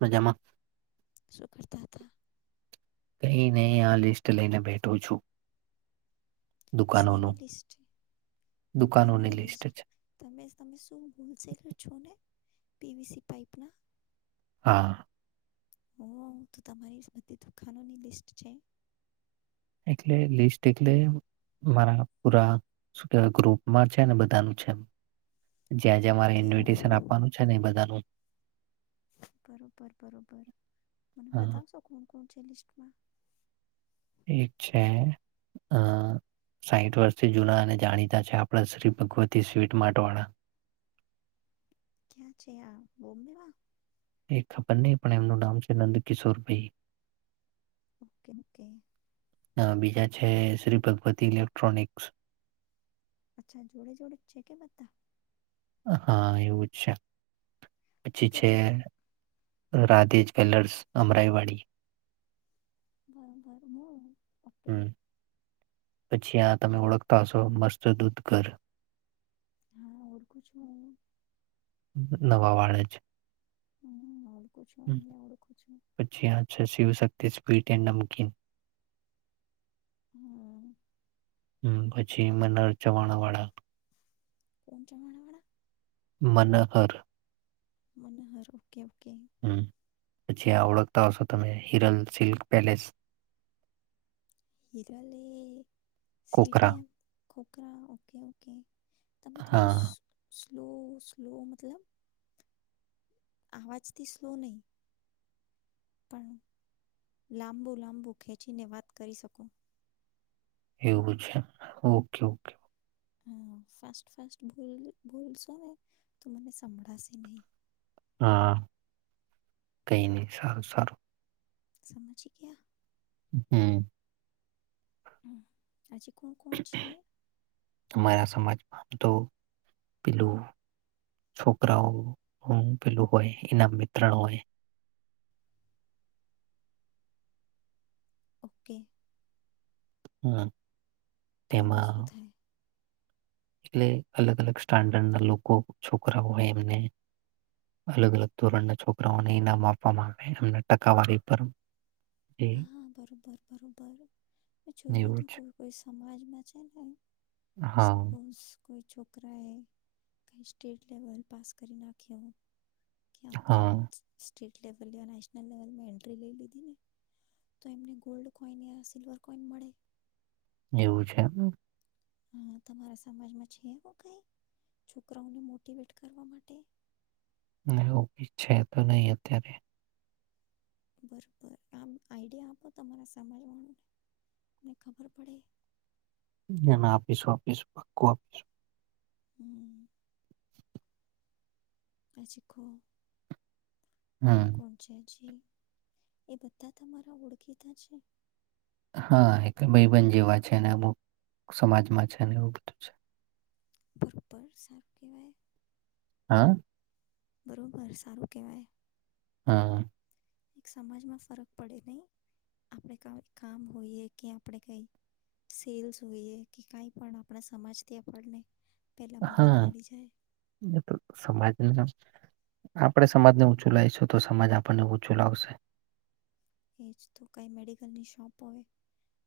મજામાં શું કરતા હતા. કહી નહી આ લિસ્ટ લઈને બેઠું છું. સે દુકાનોનું ની લિસ્ટ દુકાન નો દુકાનોની ની લિસ્ટ છે [unintelligible] પીવીસી પઈપ હા તો તમારી બધી દુકાનોની લિસ્ટ છે એટલે લિસ્ટ એટલે મારા પૂરા શુ કેવાય ગ્રુપમાં છે ને બધાનું છે જ્યાં જ્યાં મારે કે ઇન્વિટેશન આપવાનું છે ને બધાનું બરોબર બરોબર મને હા બતાવશો કોણ કોણ [inaudible] એક છે અ સાહીઠ વર્ષથી જૂના અને જાણીતા છે આપણા શ્રી ભગવતી સ્વીટ માર્ટ વાળા ક્યાં છે આ બિમ્બે મા એ ખબર નહી પણ એમનું નામ છે નંદકિશોરભાઈ ઓકે ઓકે બીજા છે શ્રી ભગવતી ઇલેક્ટ્રોનિક્સ અચ્છા જોડે જોડું જ છે કે બધા હા એવું જ છે પછી ઓકે છે તો રાધે જ્વેલર્સ અમરાઈવાડી. મ અપ હમ [inaudible] પછી આ તમે ઓળખતા હશો. મસ્ત દૂધ ઘર હા [inaudible] કુછ હો નવા વાળા છે. હમ પછી આ છે શિવશક્તિ જ વીટે નમકીન [unintelligible] હમ! હમ પછી મનર ચવાણા વાળા. કોણ પ્રવાણાવાડા [inaudible] મનહર મનહર ઓકે ઓકે હમ પછી આ ઓળખતા હશો તમે Hiral silk palace? Hirali કોકરા CTM? Khokhra okay okay! તમે થોડું હા [inaudible] સ્લો સ્લો મતલબ? આવાજથી સ્લો નહી. પણ લાંબુ લાંબુ ખેંચીને વાત કરી શકો. એવું છે ઓકે ઓકે! હં ફાસ્ટ ફાસ્ટ બોલશો ને, તો મને સંભળાશે નહી. હા [unintelligible] કઈ નહ સારું સારું સમજી ગયા? હમ! હં હજી કોણ કોણ છે? અમારા સમાજમાં આમ તો પેલું છોકરાઓ પેલું હોય એનામ વિત્રણ હોય. ઓકે! હ આ! તો એમાં શું થાય? એટલે અલગ અલગ સ્ટાન્ડર્ડ ના લોકો છોકરાઓ હોય, એમને અલગ અલગ ધોરણના છોકરાઓને ઈનામ આપવામાં આવે, એમને ટકાવારી પર એ હા હા! બરોબર બરોબર મે જોયું એવું હતું છે. કોઈ કોઈ સમાજ મા છે [unintelligible] [inaudible] હા સપોઝ કોઈ છોકરા એ કઈ સ્ટેટ લેવલ પાસ કરી નાખ્યો હોય હા! સ્ટેટ લેવલ યા નેશનલ લેવલમાં એન્ટ્રી લઈ લીધી ને તો એમને ગોલ્ડ કોઈન યા સિલ્વર કોઈન મળે? એવું છે એમ હા તમારા સમાજમાં છે એવું કઈ છોકરાઓને મોટીવેટ કરવા માટે [unintelligible] એવું કઈ છે તો નઈ અત્યારે. બરોબર આમ આઈડિયા આપો તમારા સમાજવાળુંને [inaudible] ને ખબર પડે ના ના આપીશું આપીશું પાક્કું આપીશું હમ્મ પછીખો [inaudible] કોણ હમ કોણ છે જે એ બધા તમારા ઓળખીતાા છે? હા એટલે ભાઈબંદ જેવા છે ને અમુક સમાજમાં છે ને એવું બધું છે. બરોબર સારું કેહેવાય આ. બરોબર સારું કેહેવાય હા. સમાજમાં ફરક પડે નઈ આપણે કા-કામ હોઈએ કે આપણે કઈ સેલ્સ હોઈએ કે કઈ પણ આપણા સમાજથી આપણને પહેલાં મદદ હા મળી જાય [inaudible] એ તો સમાજના આપણેે સમાજને ઊંચું લાઈશું તો સમાજ આપણને ઊંચું લાવશે. [inaudible] એજ તો કઈ મેડિકલની શોપ હોય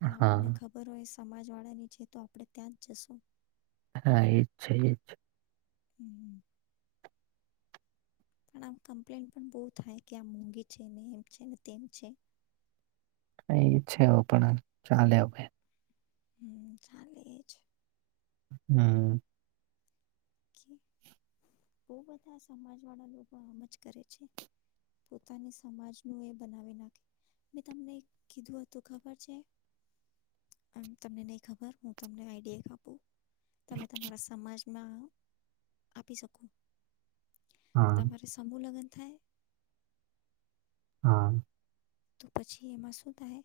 ને હા આપણને ખબર હોય સ સમાજ વાળાની છે તો આપણે ત્યાં જ જશું. હા એજ છે એજ છે. હમ્મ હમ્મ [inaudible] પણ આમ કમ્પ્લેન પણ બૌ થાય કે આ મોંઘી છે ને એમ છે ને તેમ છે. ક ઈ છેવ પણ અં ચાલે અવે. હમ્મ ચાલે એજ હમ્મ. કે [inaudible] બૌ બધા સમાજ વાળા લોકો આમ જ કરે છે. પોતાની સમાજનું એ બનાવી નાખે મે તમને કીધું હતું ખબર છે? [inaudible] અમ્મ તમને નઈ ખબર હું તમને આઇડિયા એક આપુ તમે તમારા સમાજમાં આપી શકું. હા તમારે સમૂહ લગન થાય. [inaudible] હા. તો પછી એમાં શું થાય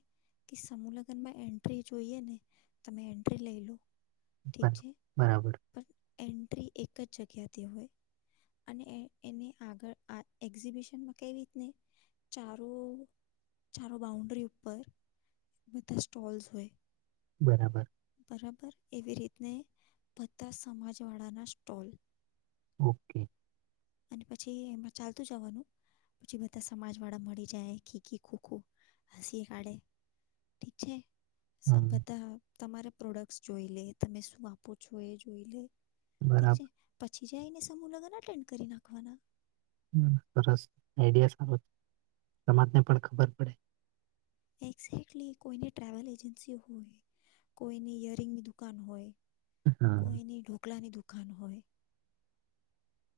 કે સમૂહ લગ્નમાં એન્ટ્રી જોઈએ ને તમે એન્ટ્રી લઈ લો ઠીક છે બરાબર. પણ એન્ટ્રી એક જ જગ્યાથી હોય અને એને આગળ એક્ઝિબિશનમાં કઈ રીતને ચારો.. ચારો બાઉન્ડ્રી ઉપર બધા સ્ટોલ્સ હોય.. બરાબર. બરાબર એવી રીતને ભતા સમાજવાળાના સ્ટોલ ઓકે. અને પછી એમાં ચાલતું જવાનું પછી બધા સમાજ વાળા મળી જાય ખીકી ખુખું હસી કાઢે ઠીક છે. હમ સંભતા... તમારા પ્રોડક્ટ જોઈ લે તમે શું આપો છો એ જોઈ લે ઠીક છે બરાબર પ પછી જાયને સમૂહ લગનના... કરી નાખવાના સરસ આઈડિયા સારો સમાજ ને પણ ખબર પડે એ કોઈ ટ્રલ એજન્સી હોય કોઈ એરિંગ ની દુકાન હોય હા કોઈની ઢોકલાની દુકા ખાન હોય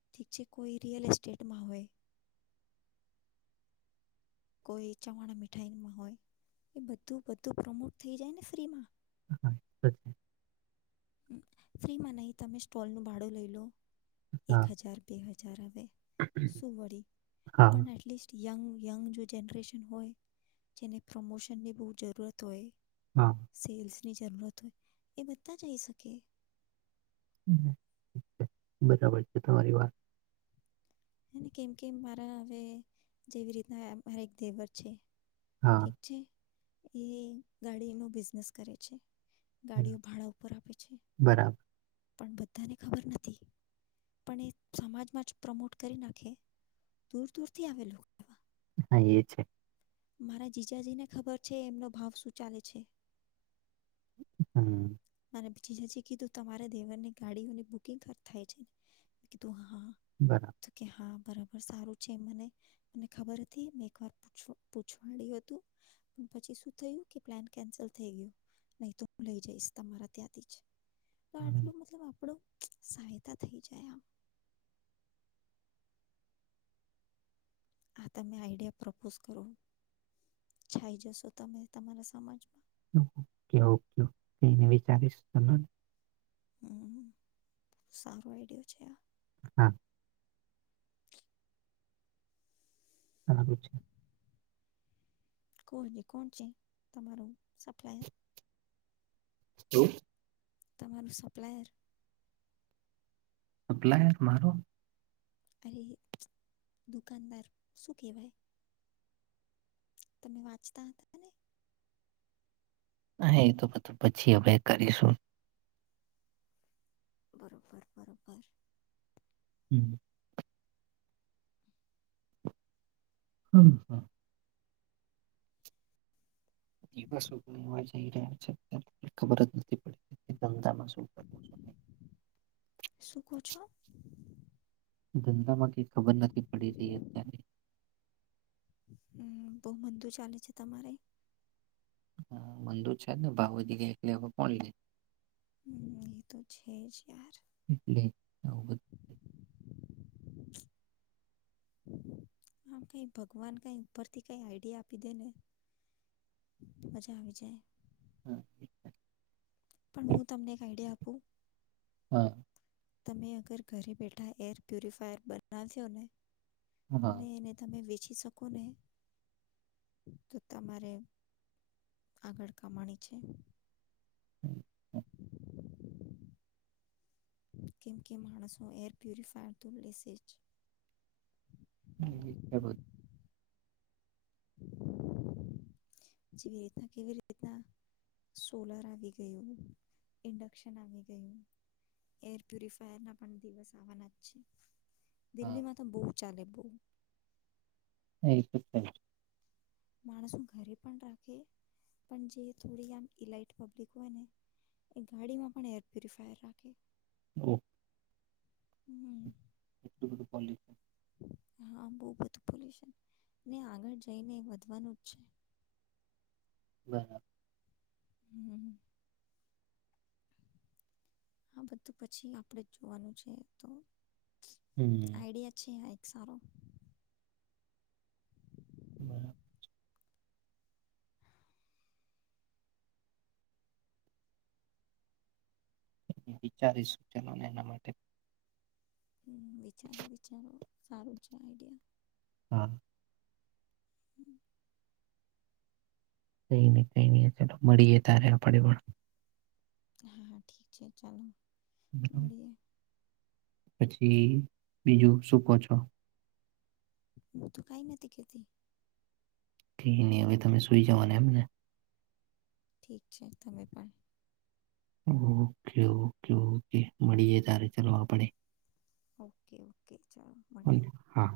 ઠીક છે કોઈ રિયલ એસ્ટેટમાં હોય કોઈ ચવાણા મીઠાઈમાં હોય એ બધું બધું પ્રમોટ થઈ જાય ને ફ્રીમાં [inaudible] ફ્રીમાં નહી તમે સ્ટોલ નું ભાડું લઈ લો એક હા હજાર બે હજાર હવે સુ વળી હા પણ એટલિસ્ટ યંગ યંગ જો જનરેશન હોય જેને પ્રમોશનની બહુ જરૂરત હોય હા સેલ્સ ની જરૂરત હોય એ બધતા જાયે શકે [inaudible] બરાબર છે તમારી વાત કેમ કે મારા હવે જેવી રીતના મારાં એક દેવર છે હા ઠીક છે એ ગાડી નો બિઝનેસ કરે છે ગાડીઓ બરાબર ભાડા ઉપર આપે છે બરાબર. પણ બધાને ખબર નથી પણ એ સમાજમાં જ પ્રમોટ કરી નાખે દૂર દૂરથી આવે લોકો હા એ છે મારા જીજાજીને ખબર છે એમનો ભાવ શું ચાલે છે હમ્મ જીજાજી કીધું તમારે દેવર ની ગાડીઓની બુકિંગ કર થાય છે મેં કીધું હા હા બરાબર તો કે હા બરાબર સારું છે મને મને ખબર હતી મેં એકવાર પૂછ પૂછવાડ્યું હતું પછી શું થયું કે પ્લાન કેન્સલ થઈ ગયો નહી તો હું લઇ જઈશ તમારા ત્યાંથી છે. તો હમ, આટલું મતલબ આપડો. સહાયતા થઈ જાય આમ. આ તમે આઈડિયા પ્રપોઝ કરો છાય જશો તમે તમારા સમાજમાં. ઓકે ઓકે તેઈને વિચારીશ તને. હમ્મ સારો આઈડિયો છે આ. હા. હારું છે કોણ કોણ છે તમારું સપ્લાયર. શુ તમારું સપ્લાયર. સપ્લાયર મારો. અરે દુકાનદાર શું કેહેવાય. તમે વાંચતા હતાને. અ એ તો બધું પછી હભે કરીશું. બરોબર બરોબર. હમ. હમ હમ. દિવસો પણ એવા જઈ રહ્યા છેત્યારે ખબર જ નથી પડી ધંધામાં. શું કરવું શું શું કોહ છો. ધંધામાં ક ખબર નથી પડી રહી અત્યની. હમ બહ મંદું ચાલે છે તમારે. હ મંદુ છે જ ને ભાવ વધી ગયા એટલે કોણ લે. હમ એ તો છે જ યાર. એટલે આવું બધું હ કઈ ભગવાન કઈ ઉપરથી કઈ આઈડિયા આપી દે ને મજા આવી જાય. હમ. પણ હું તમને એક આઈડિયા આપું. હા. તમે અગર ઘરે બેઠા એર પ્યુરિફાયર બનાવ્યો ને. હા હા ને તમે વિચ. શકોને તો તમારે આગળ કમાણી છે. હમ. કેમ કે માણસો એર પ્યુરિફાયર તો લેશે જ. હ બલ. [unintelligible] જેવી રીતે કેવી રીના સોલર આવી ગયુ ઇડકશન આવી ગયું એ ઇપુફાયર ના પણ દીવસો આવાના હા, દિલ્હીમાં તો બહુત. ચાલે બહુ. એટ થ. [unintelligible] માણસો ઘરે પણ રાખે પણ જે થો આ ઈલાટ્ હોયને એ ગાડીમાં પણ એર પુફાય રાખે. ઓ. હમ. એક બધું પ. [unintelligible] હા બહ બધું પોલ્યન ને આગળ જઈને વધવાનું જ છે. હમ. [unintelligible] હમ. આ બધું પછી આપણેે જ જોવાનું છે તો.. હમ. આઈડિયા છે. સારો બરાબર. વિચારી સૂચનોને એના માટે. હ વિચારો વિચારો સારું છે આઈડિયા હા. હમ. કઈ નહી કઈ નહી ચાલ મળીએ તારે આપણેે પણ હા હા ઠીક છે ચાલો હમ. મળીએ પછી બીજું સુૂકો છો હું તો કઈ નથી કે તી હવે તમે સુઈ જવાના એમ ને ઠીક છે તમે પણ ઓકે ઓકે ઓકે મળીએે તારે ચલોવા આપડે ઓકે ઓકે ચાલો મળીએ હા